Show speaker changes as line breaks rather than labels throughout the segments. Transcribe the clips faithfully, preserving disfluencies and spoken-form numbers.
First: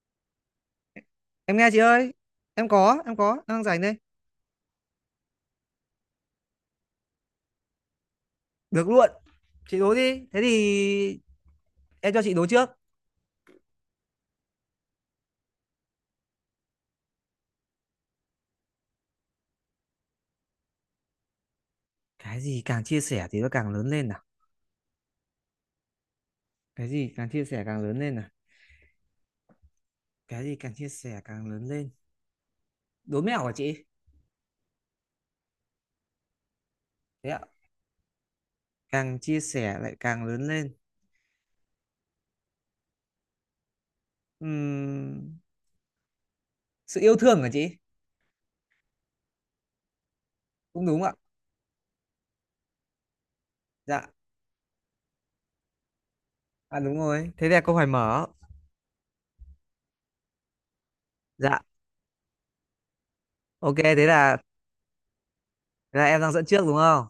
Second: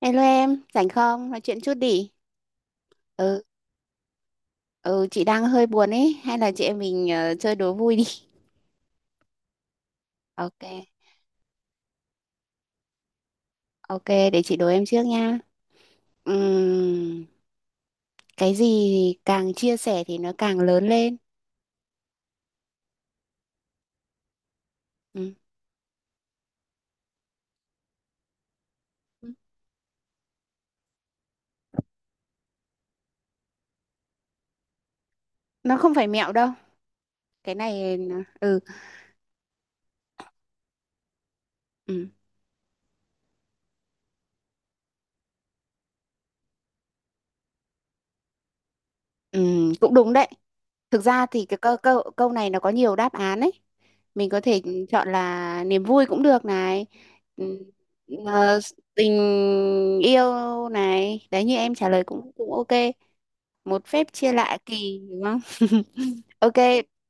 Hello em, rảnh không? Nói
Em
chuyện
nghe
chút
chị
đi.
ơi. Em có em có em
Ừ,
đang rảnh đây.
ừ chị đang hơi buồn ấy, hay là chị em mình ờ, chơi đố vui đi.
Được luôn. Chị đố đi thế
Ok,
thì. Em cho chị đố trước.
ok, để chị đố em trước nha. Ừm, cái gì thì càng chia sẻ thì nó càng lớn lên.
Cái gì càng chia sẻ thì nó càng lớn lên nào?
Ừ.
Cái gì càng chia sẻ càng lớn lên nào? Cái gì càng chia sẻ càng lớn lên? Đố mẹo hả chị?
Nó không phải mẹo đâu.
Thế ạ?
Cái này nó- ừ,
Càng chia sẻ lại càng lớn lên.
ừ,
Ừm, sự yêu thương hả chị?
ừ, cũng đúng đấy.
Cũng
Thực
đúng ạ.
ra thì cái câu câu câu này nó có nhiều đáp án ấy.
Dạ.
Mình có thể chọn là niềm vui cũng được
À
này.
đúng rồi, thế
Ừm,
là câu hỏi mở.
ờ, tình yêu này. Đấy như
Dạ.
em trả lời cũng cũng ok.
Ok,
Một
thế
phép chia
là
lạ kỳ đúng không?
thế là em đang dẫn
Ok,
trước đúng không?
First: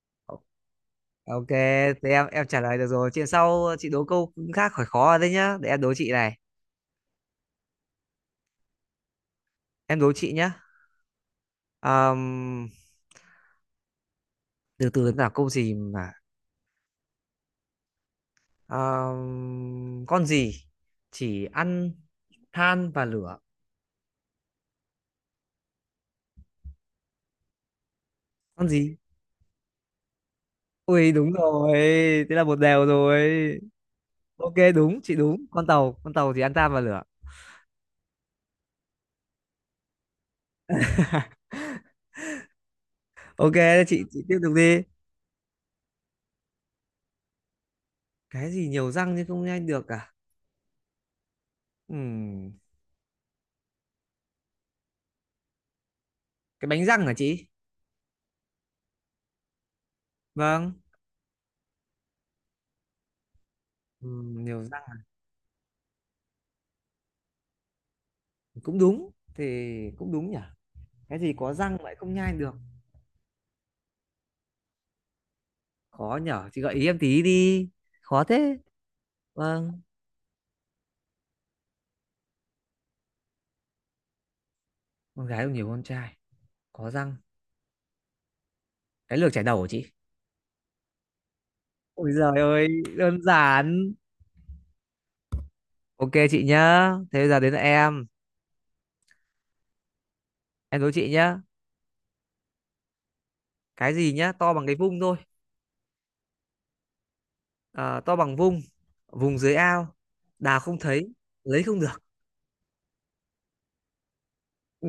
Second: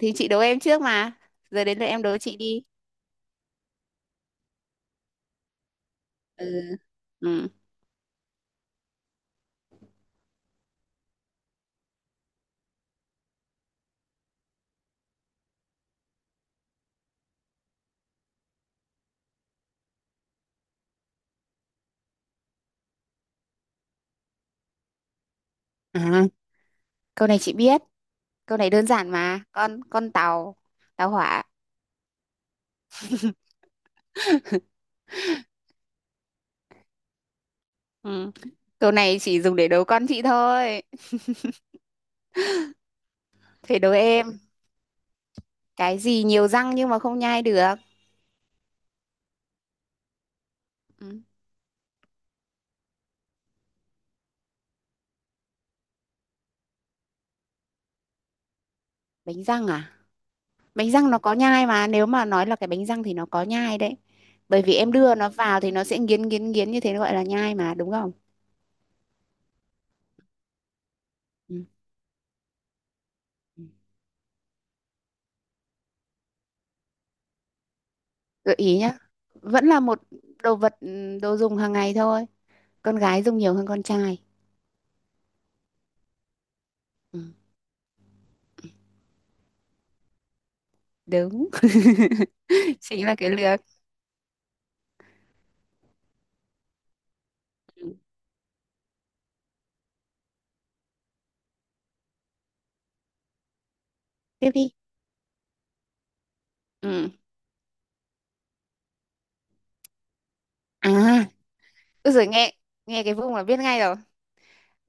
thì chị đố em trước mà.
Ok,
Giờ đến lượt em
thế
đố
em
chị
em trả
đi.
lời được rồi. Chuyện sau chị đố câu khác khỏi khó đấy nhá. Để em đố chị này.
Ừ. Ừ.
Em đố chị nhá. Ờm, từ từ là câu gì mà Ờm, con gì chỉ ăn than và lửa?
À, câu này chị biết. Câu
Con
này đơn
gì?
giản mà. Con con tàu, tàu
Ui đúng
hỏa.
rồi. Thế là một đều rồi. Ok đúng, chị đúng. Con tàu, con tàu thì ăn than và lửa.
Ừ. Câu này chỉ dùng để đố con chị thôi.
Ok,
Phải
thế
đố
chị chị tiếp
em.
tục đi.
Cái gì nhiều răng nhưng mà không nhai được?
Cái gì nhiều răng nhưng không nhanh được à?
Ừ.
Ừm, cái bánh răng hả chị?
Bánh răng à?
Vâng.
Bánh răng nó có nhai mà, nếu mà nói là cái bánh răng thì nó có nhai đấy,
Ừm,
bởi
nhiều
vì
răng.
em đưa nó vào thì nó sẽ nghiến nghiến nghiến như thế, nó gọi là nhai mà, đúng không?
Cũng đúng thì cũng đúng nhỉ. Cái gì có
Ừ.
răng lại không nhai được?
Ừ.
Khó nhở, chị gợi ý em tí đi. Khó
Gợi
thế.
ý nhá. Vẫn
Vâng.
là một đồ vật, ừ, đồ dùng hàng ngày thôi. Con gái dùng nhiều hơn con trai.
Con gái cũng nhiều con trai. Có răng.
Ừ.
Cái lược chải đầu của chị.
Đúng.
Ôi giời ơi,
Chính là
đơn
cái lược.
giản. Ok chị nhá, thế bây giờ đến là
Ừ.
em. Em đố chị nhá. Cái gì nhá
Tiếp
to bằng
đi.
cái vung thôi.
Ừ.
Ờ, to bằng vung, vùng dưới ao, đào không thấy,
À,
lấy không được.
rồi, nghe nghe cái vùng là biết ngay rồi.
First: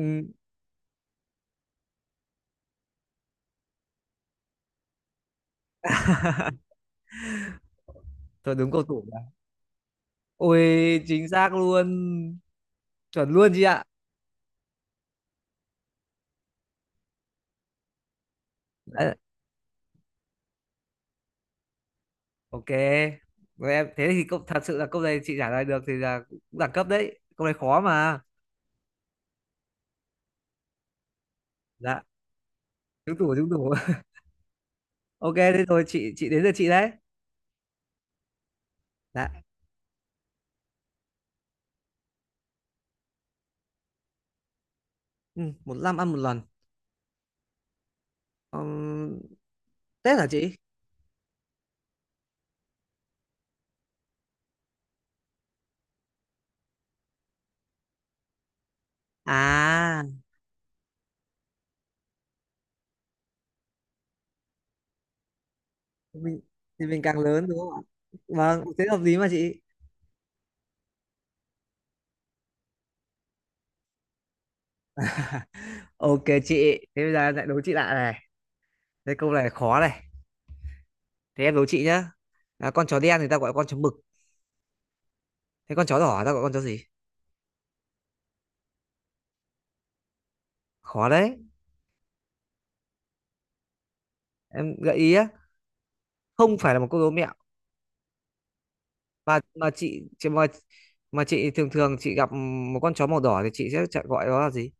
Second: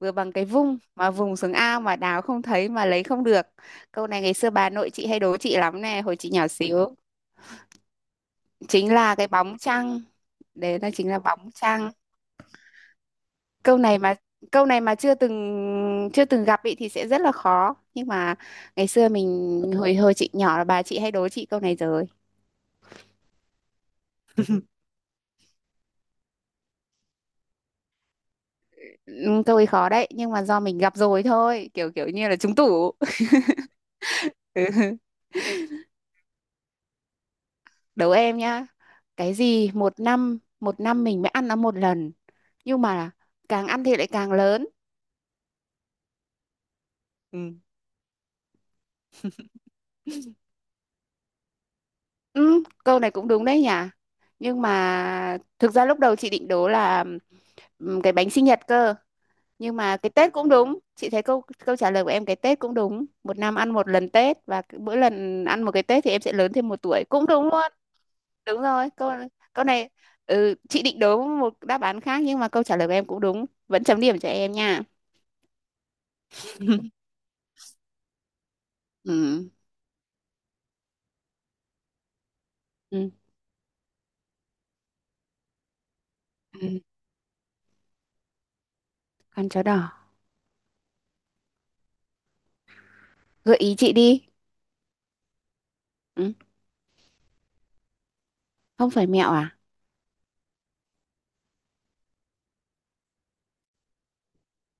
Vừa bằng cái vung mà vùng xuống ao mà đào không thấy mà lấy không được. Câu này ngày xưa bà nội chị hay đố chị lắm nè, hồi chị nhỏ xíu.
thôi đúng câu
Chính
tủ
là
rồi.
cái bóng trăng.
Ôi
Đấy là chính là
chính
bóng
xác luôn,
trăng.
chuẩn luôn chị
Câu
ạ.
này mà, câu này mà chưa từng chưa từng gặp ý thì sẽ rất là khó, nhưng mà ngày xưa
Đấy.
mình hồi hồi chị nhỏ là bà chị hay đố chị câu này rồi.
Ok, rồi em thế thì câu, thật sự là câu này chị trả lời được thì là cũng đẳng cấp đấy. Câu này khó mà.
Ừ, câu ấy khó đấy, nhưng mà do mình gặp rồi thôi, kiểu
Dạ,
kiểu như là trúng tủ.
trúng tủ trúng tủ. Ok, thế rồi chị chị đến lượt chị đấy.
Đố em nhá.
Dạ.
Cái gì một năm, một năm mình mới ăn nó một lần, nhưng mà càng ăn thì lại càng lớn?
Ừ, một năm ăn một lần.
Ừ.
Ừm, Tết hả chị?
Ừ, câu này cũng đúng đấy nhỉ. Nhưng mà thực ra lúc đầu chị định đố là ừm, cái bánh sinh nhật cơ. Nhưng mà
À,
cái Tết cũng đúng. Chị thấy câu câu trả lời của em cái Tết cũng đúng. Một năm ăn một lần Tết, và cứ mỗi lần ăn một cái Tết thì em sẽ
mình
lớn thêm một
thì mình
tuổi.
càng
Cũng đúng
lớn đúng
luôn.
không ạ?
Đúng
Vâng, thế
rồi.
hợp
Câu
lý mà chị.
câu này, ừ, chị định đố một đáp án khác, nhưng mà câu trả lời của em cũng đúng. Vẫn chấm điểm cho em nha.
Ok chị, thế bây giờ em lại đố chị lại này. Thế câu
Ừ.
này khó này. Thế em đố chị nhá. À, con chó
Ừ.
đen thì ta gọi là con chó mực. Thế con chó đỏ ta gọi là con chó
Ừ.
gì?
Con chó đỏ.
Khó đấy.
Gợi ý chị đi.
Em gợi ý á,
Ừ.
không phải là một câu đố mẹo
Không phải mẹo
mà
à?
mà chị chị mà mà chị thường thường chị gặp một con chó màu đỏ thì chị sẽ chả- gọi nó là gì.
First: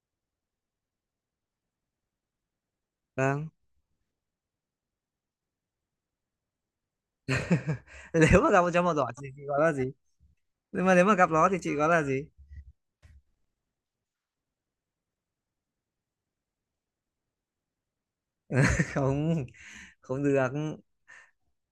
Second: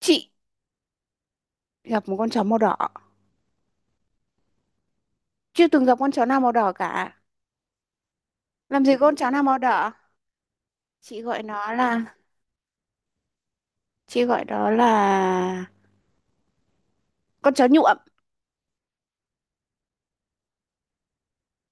Chị gặp một con chó màu đỏ?
Vâng.
Chưa từng gặp con chó nào màu đỏ cả.
Nếu mà gặp con chó
Làm gì
màu
có
đỏ
con
thì
chó
chị
nào
gọi
màu
nó là gì?
đỏ.
Nhưng mà nếu mà
Chị
gặp
gọi
nó thì
nó
chị gọi nó là
là,
gì?
chị gọi đó là con chó nhuộm.
Không, không được.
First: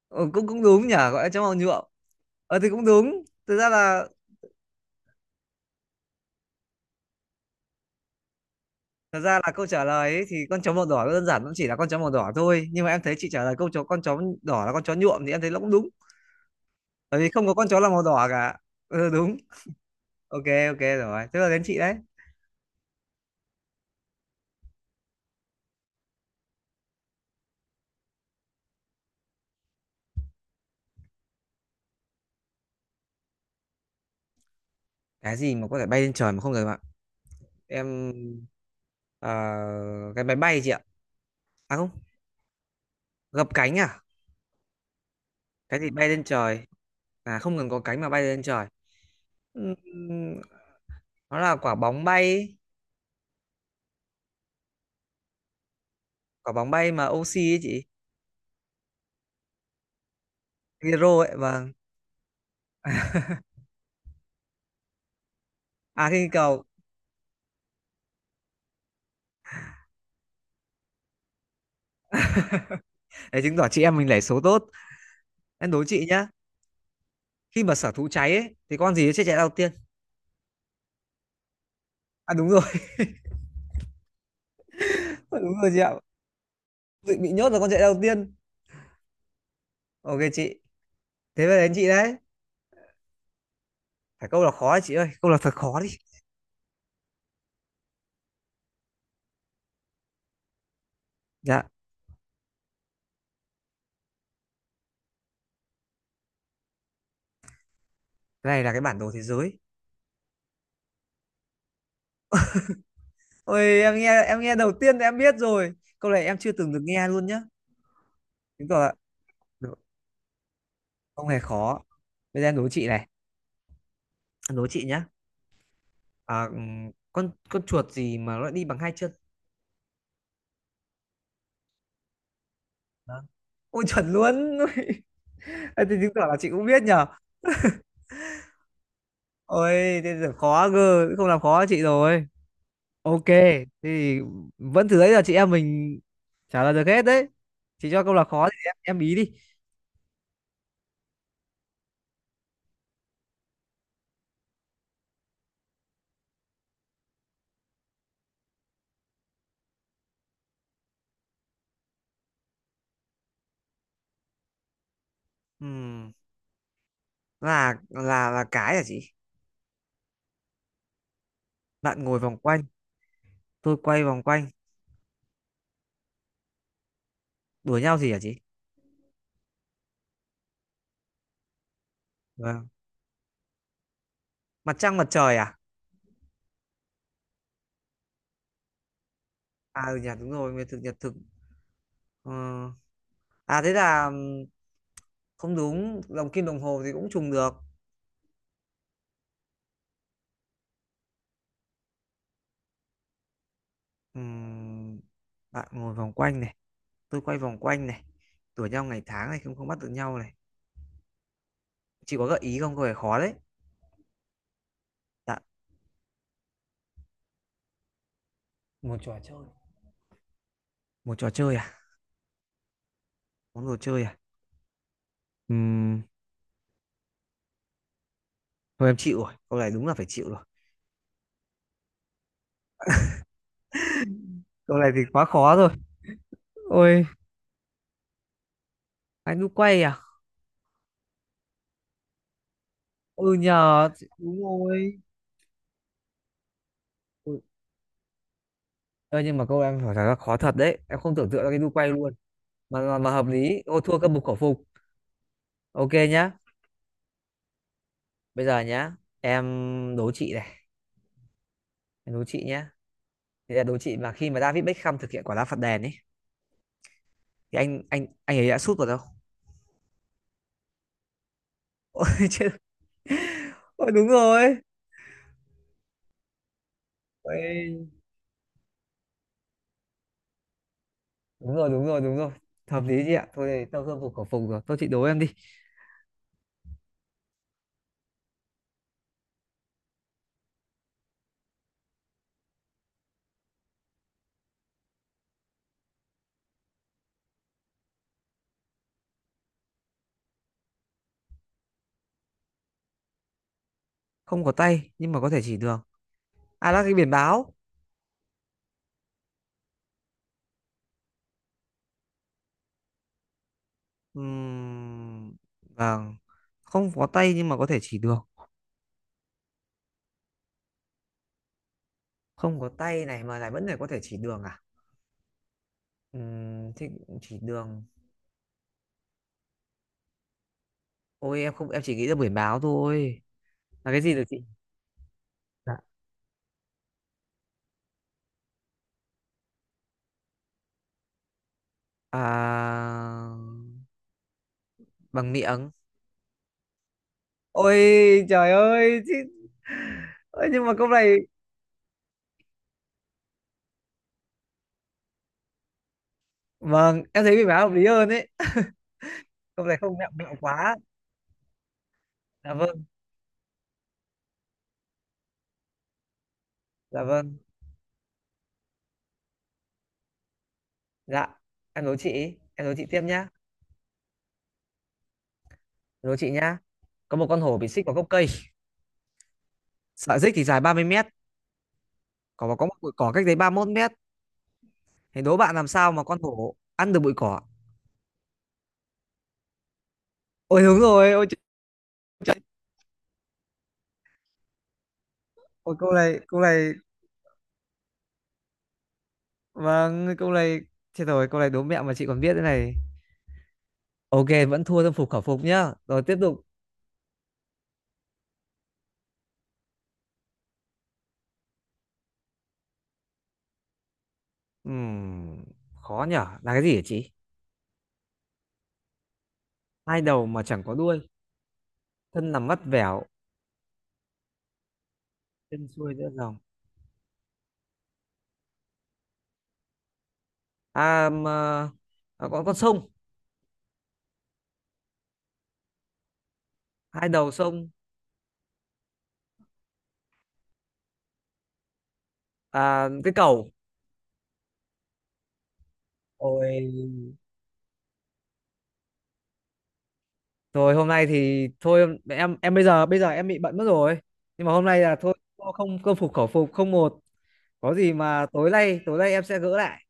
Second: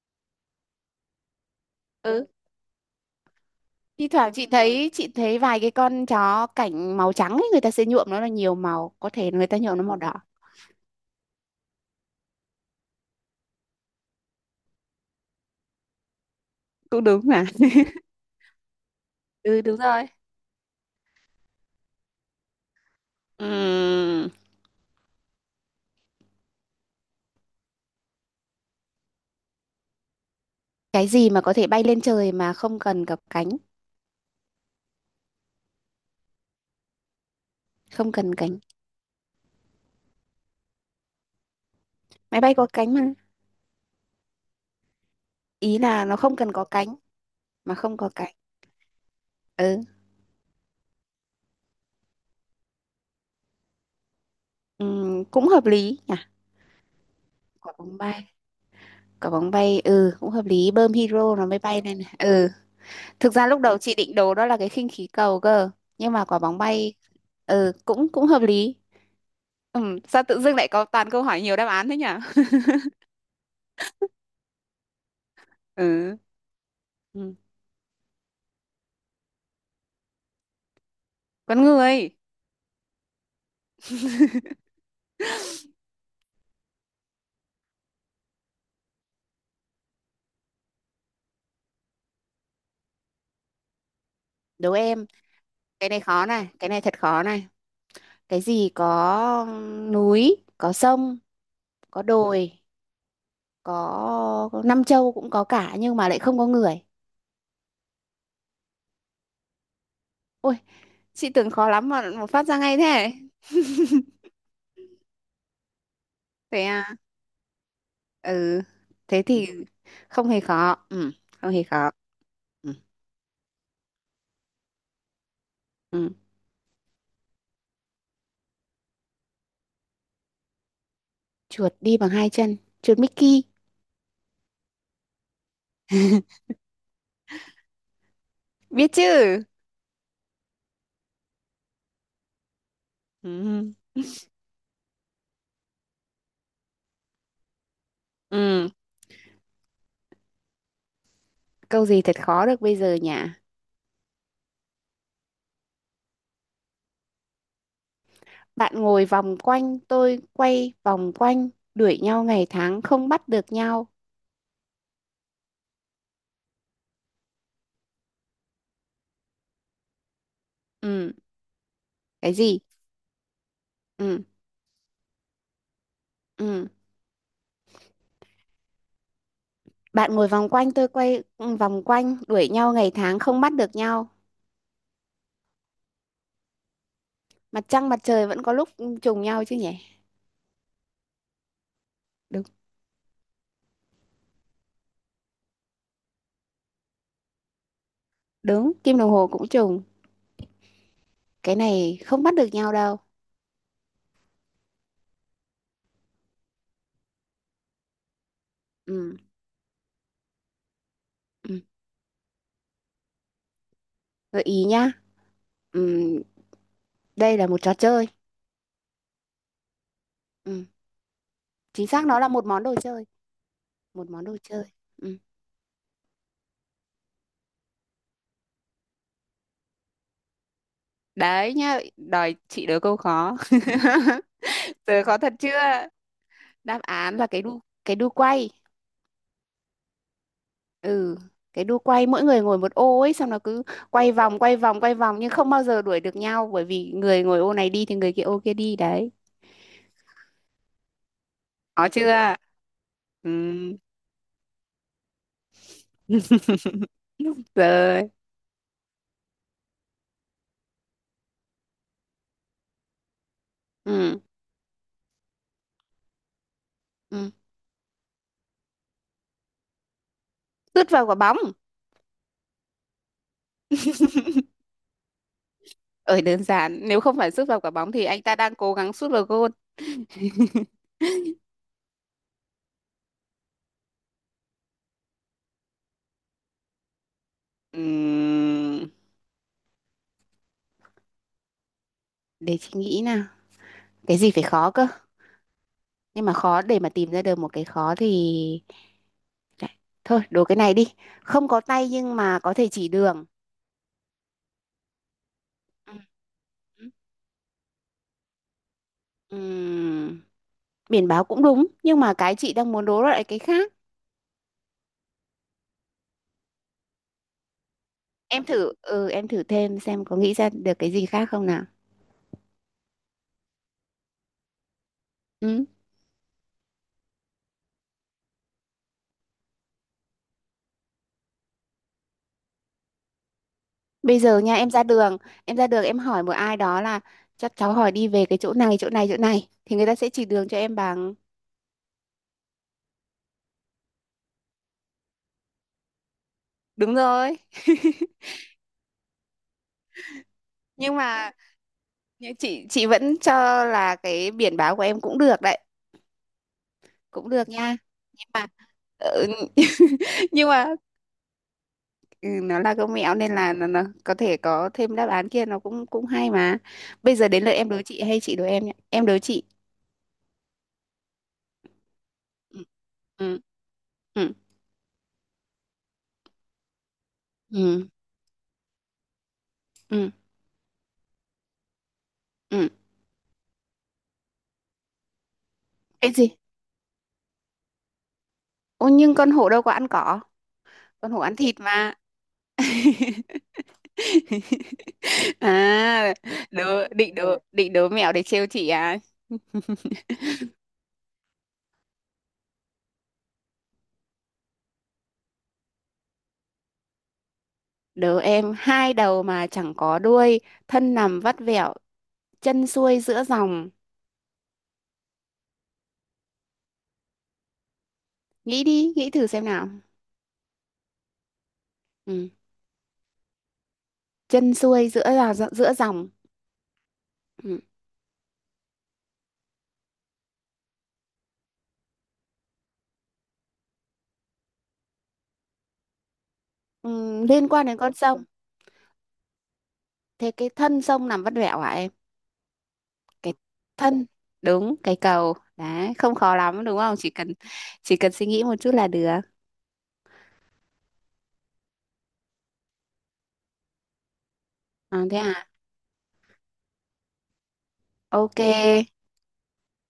Ừ, cũng cũng đúng nhỉ, gọi là chó màu nhuộm.
Ừ,
Ờ thì cũng đúng thực ra là.
thi thoảng chị thấy chị thấy vài cái con chó cảnh màu trắng ấy, người ta sẽ nhuộm nó là nhiều màu, có
Thật
thể
ra
người
là
ta
câu
nhuộm
trả
nó màu đỏ.
lời ấy, thì con chó màu đỏ nó đơn giản nó chỉ là con chó màu đỏ thôi, nhưng mà em thấy chị trả lời câu chó con chó đỏ là con chó nhuộm thì em thấy nó cũng đúng.
Cũng
Bởi
đúng
vì
mà.
không có con chó là màu đỏ cả. Ừ, đúng.
Ừ, đúng rồi.
Ok. Ok rồi, tức là đến chị đấy.
Ừm, cái gì mà có thể bay lên trời mà không cần gặp cánh?
Cái gì mà có thể bay lên trời mà không cần? Em.
Không cần cánh.
ờ, cái máy bay chị ạ. À không.
Máy bay có cánh mà.
Gập cánh à?
Ý
Cái gì
là
bay
nó
lên
không cần có
trời?
cánh,
À không cần
mà
có
không
cánh mà
có
bay
cánh.
lên trời. Ừm,
Ừ.
nó là quả bóng bay ấy.
Ừm, cũng hợp lý nhỉ.
Quả bóng bay mà oxy ấy
Quả
chị.
bóng bay. Quả bóng bay, ừ, cũng hợp lý, bơm
Hero ấy
hydro nó mới
vâng.
bay lên này. Ừ, thực ra lúc đầu chị định đồ đó là cái khinh khí cầu cơ,
À
nhưng
khinh
mà
khí
quả bóng
cầu.
bay ừ cũng cũng hợp lý. Ừ, sao tự dưng lại có toàn câu hỏi nhiều đáp án thế nhỉ?
Để chứng tỏ chị em mình lẻ số tốt. Em đố chị
Ừ,
nhá.
ừ.
Khi mà sở thú cháy ấy thì con gì sẽ chạy đầu tiên?
Con người.
À đúng rồi. Đúng rồi chị ạ. Bị bị nhốt là con chạy đầu tiên. Ok chị, thế về đến chị đấy. Phải câu là
Đố
khó đấy chị
em.
ơi, câu là thật khó
Cái
đi.
này khó này, cái này thật khó này. Cái gì có núi, có sông,
Dạ.
có đồi, có năm châu cũng có cả, nhưng mà lại không có người?
Cái này là cái bản đồ thế giới.
Ôi, chị tưởng khó lắm mà mà phát ra ngay thế.
Ôi em nghe em nghe đầu tiên thì em biết rồi. Câu này em chưa
Thế
từng được
à?
nghe luôn nhá.
Ừ.
Chứng tỏ là
Thế thì
đố-
không hề khó. Ừ,
không hề
không hề
khó.
khó.
Bây giờ em đố
Ừ.
chị này, em đố chị nhá.
Ừ.
À, ừm, con con chuột gì mà nó đi bằng hai chân?
Chuột đi bằng hai chân? Chuột
Đó.
Mickey.
Ôi chuẩn luôn. Ôi, thế thì chứng tỏ là chị cũng biết nhở.
Biết chứ.
Ôi thế giờ khó cơ, không làm khó chị rồi. Ok,
Ừ.
thế thì vẫn thử đấy là chị em mình trả lời được hết đấy. Chị cho câu là khó thì
Ừ,
em em bí đi.
câu gì thật khó được bây giờ nhỉ? Bạn ngồi vòng quanh, tôi quay vòng quanh, đuổi nhau ngày tháng không bắt được nhau.
Ừm, là là là cái hả chị?
Ừ.
Bạn ngồi
Cái
vòng
gì?
quanh, tôi quay vòng
Ừ.
quanh,
Ừ.
đuổi nhau gì hả chị?
Bạn ngồi vòng quanh, tôi quay, ừ, vòng quanh, đuổi
Vâng.
nhau ngày tháng không bắt được nhau.
Mặt trăng mặt trời à?
Mặt trăng mặt trời vẫn có lúc trùng nhau chứ nhỉ?
À ừ nhỉ, đúng rồi, nguyệt thực nhật thực. Ờ,
Đúng.
à thế là ừm, không đúng, đồng kim đồng hồ thì cũng trùng được.
Đúng, kim đồng hồ cũng trùng. Cái này không bắt được nhau đâu.
Ừm, bạn ngồi vòng quanh này, tôi quay vòng quanh này, đùa nhau ngày
Ừ,
tháng này, không không bắt được nhau này.
ừ.
Chị có gợi ý không? Có vẻ khó đấy.
Gợi ý nhá.
Dạ.
Ừ, đây là một trò chơi.
Một trò chơi.
Ừ,
Một trò chơi à?
chính xác nó là một món đồ chơi,
Món đồ chơi
một
à?
món đồ chơi. Ừ.
Ừm, thôi em chịu rồi, câu này đúng là phải chịu rồi.
Đấy nhá, đòi chị đố câu khó.
Câu này thì
Từ khó
quá
thật chưa?
khó rồi.
Đáp
Ôi,
án là cái đu, cái đu quay.
anh đu quay à?
Ừ, cái đu quay, mỗi người ngồi một ô ấy, xong
Ừ
nó cứ
nhờ,
quay vòng
đúng
quay vòng quay
rồi.
vòng nhưng không bao giờ đuổi được nhau, bởi vì người ngồi
Ừ.
ô này đi thì người kia ô kia đi đấy.
Ơ nhưng mà câu em hỏi thật là khó thật đấy. Em không tưởng tượng ra cái đu quay
Có chưa?
luôn. Mà mà, mà hợp
Ừ.
lý. Ô thua cơm bục khẩu phục. Ok nhá.
Rồi.
Bây giờ nhá. Em đố chị này. Em đố chị nhá. Thì là đố chị mà
Ừ.
khi mà David Beckham thực hiện quả đá phạt đền ấy
Ừ.
thì anh anh anh ấy đã sút vào đâu?
Sút vào quả bóng.
Ôi chết. Ôi đúng rồi.
Ở đơn giản, nếu không phải sút vào quả
Ôi,
bóng thì anh ta đang cố gắng sút vào gôn.
đúng rồi đúng rồi đúng rồi. Hợp lý chị ạ. Thôi thì tao cơm bục khẩu phục rồi. Thôi chị đố em đi.
Ừm, để chị nghĩ nào. Cái gì phải khó cơ, nhưng mà khó để mà tìm ra được một cái khó thì, thôi đố cái này đi. Không có tay nhưng mà có thể chỉ đường.
Không có tay nhưng mà có thể chỉ đường.
Ừ.
À là cái biển báo.
Ừm, biển báo cũng đúng nhưng mà cái chị đang muốn đố lại cái khác.
Ừm, Vâng. Không có tay nhưng mà có thể chỉ đường.
Em thử, ừ, em thử thêm xem có nghĩ ra được cái gì khác không nào.
Không có tay này mà lại vẫn phải có thể chỉ đường à?
Ừ.
Ừm, thế chỉ đường. Ôi em không em chỉ nghĩ ra biển báo thôi. Là cái gì
Bây
được chị?
giờ nha, em ra đường, em ra
Dạ.
đường, em hỏi một ai đó là chắc cháu hỏi đi về cái chỗ này chỗ này chỗ này, thì người ta sẽ chỉ đường cho em bằng.
À, bằng miệng.
Đúng rồi.
Ôi trời ơi chứ. Ôi, nhưng mà câu
Nhưng
này.
mà, nhưng chị chị vẫn cho là cái biển báo của em cũng được đấy.
Vâng em
Cũng
thấy biển
được
báo hợp
nha.
lý hơn ấy.
Nhưng mà, ừ,
Câu này không, mẹo mẹo
nhưng mà
quá.
ừ,
Dạ
nó là
vâng.
công mẹo nên là nó, nó có thể có thêm đáp án kia, nó cũng cũng hay mà.
Dạ
Bây giờ
vâng.
đến lượt em đố chị hay chị đố em nhé. Em đố chị.
Dạ. Em đố chị. Em
Ừ.
đố chị tiếp nhá.
Ừ. Ừ.
Em đố chị nhá. Có một con hổ bị xích
Ừ.
vào gốc cây.
Ừ.
Sợi xích thì dài ba mươi mét. Có có
Ừ.
một bụi cỏ cách đấy ba mươi mốt mét. Thì đố bạn làm sao mà
Cái
con
gì?
hổ ăn được bụi cỏ.
Ô nhưng con hổ đâu có ăn cỏ.
Ôi đúng
Con
rồi,
hổ
ôi, trời,
ăn thịt mà.
trời. Ôi câu
À,
này, câu
đố,
này,
định đố, định đố mẹo để trêu chị à?
vâng, câu này, chết rồi, câu này đố mẹo mà chị còn biết thế này. Ok, vẫn thua tâm phục khẩu phục nhá. Rồi tiếp tục.
Đố em hai đầu mà chẳng có đuôi, thân nằm vắt vẹo, chân xuôi giữa dòng.
Ừm, khó nhở, là cái gì hả chị?
Nghĩ đi, nghĩ thử xem nào.
Hai đầu mà chẳng có đuôi,
Ừ.
thân nằm vắt vẻo,
Chân xuôi giữa là
chân
giữa
xuôi
dòng.
giữa dòng.
Ừ.
À, mà, à có con sông, hai
Ừ,
đầu
liên quan
sông,
đến con sông. Thế cái thân sông nằm vắt vẻo hả em?
à, cái
Cái
cầu.
thân. Đúng cái cầu đấy, không khó lắm
Ôi,
đúng không, chỉ cần, chỉ cần suy nghĩ một chút là được.
rồi hôm nay thì thôi em em bây giờ bây giờ em bị bận mất rồi. Nhưng mà hôm nay là
À,
thôi,
thế à.
không không phục khẩu phục không một. Có gì mà
Ok.
tối nay tối nay em sẽ gỡ lại.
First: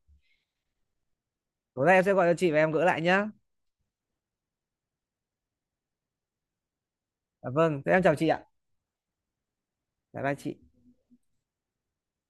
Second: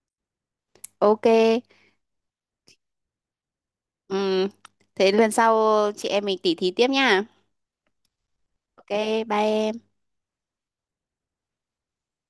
Ok.
Tối nay em sẽ gọi cho chị và em gỡ lại nhá.
Ừ. Thế lần sau chị em mình tỉ thí tiếp nha.
Dạ vâng, thế em chào chị ạ.
Ok, bye em.
Bye bye chị.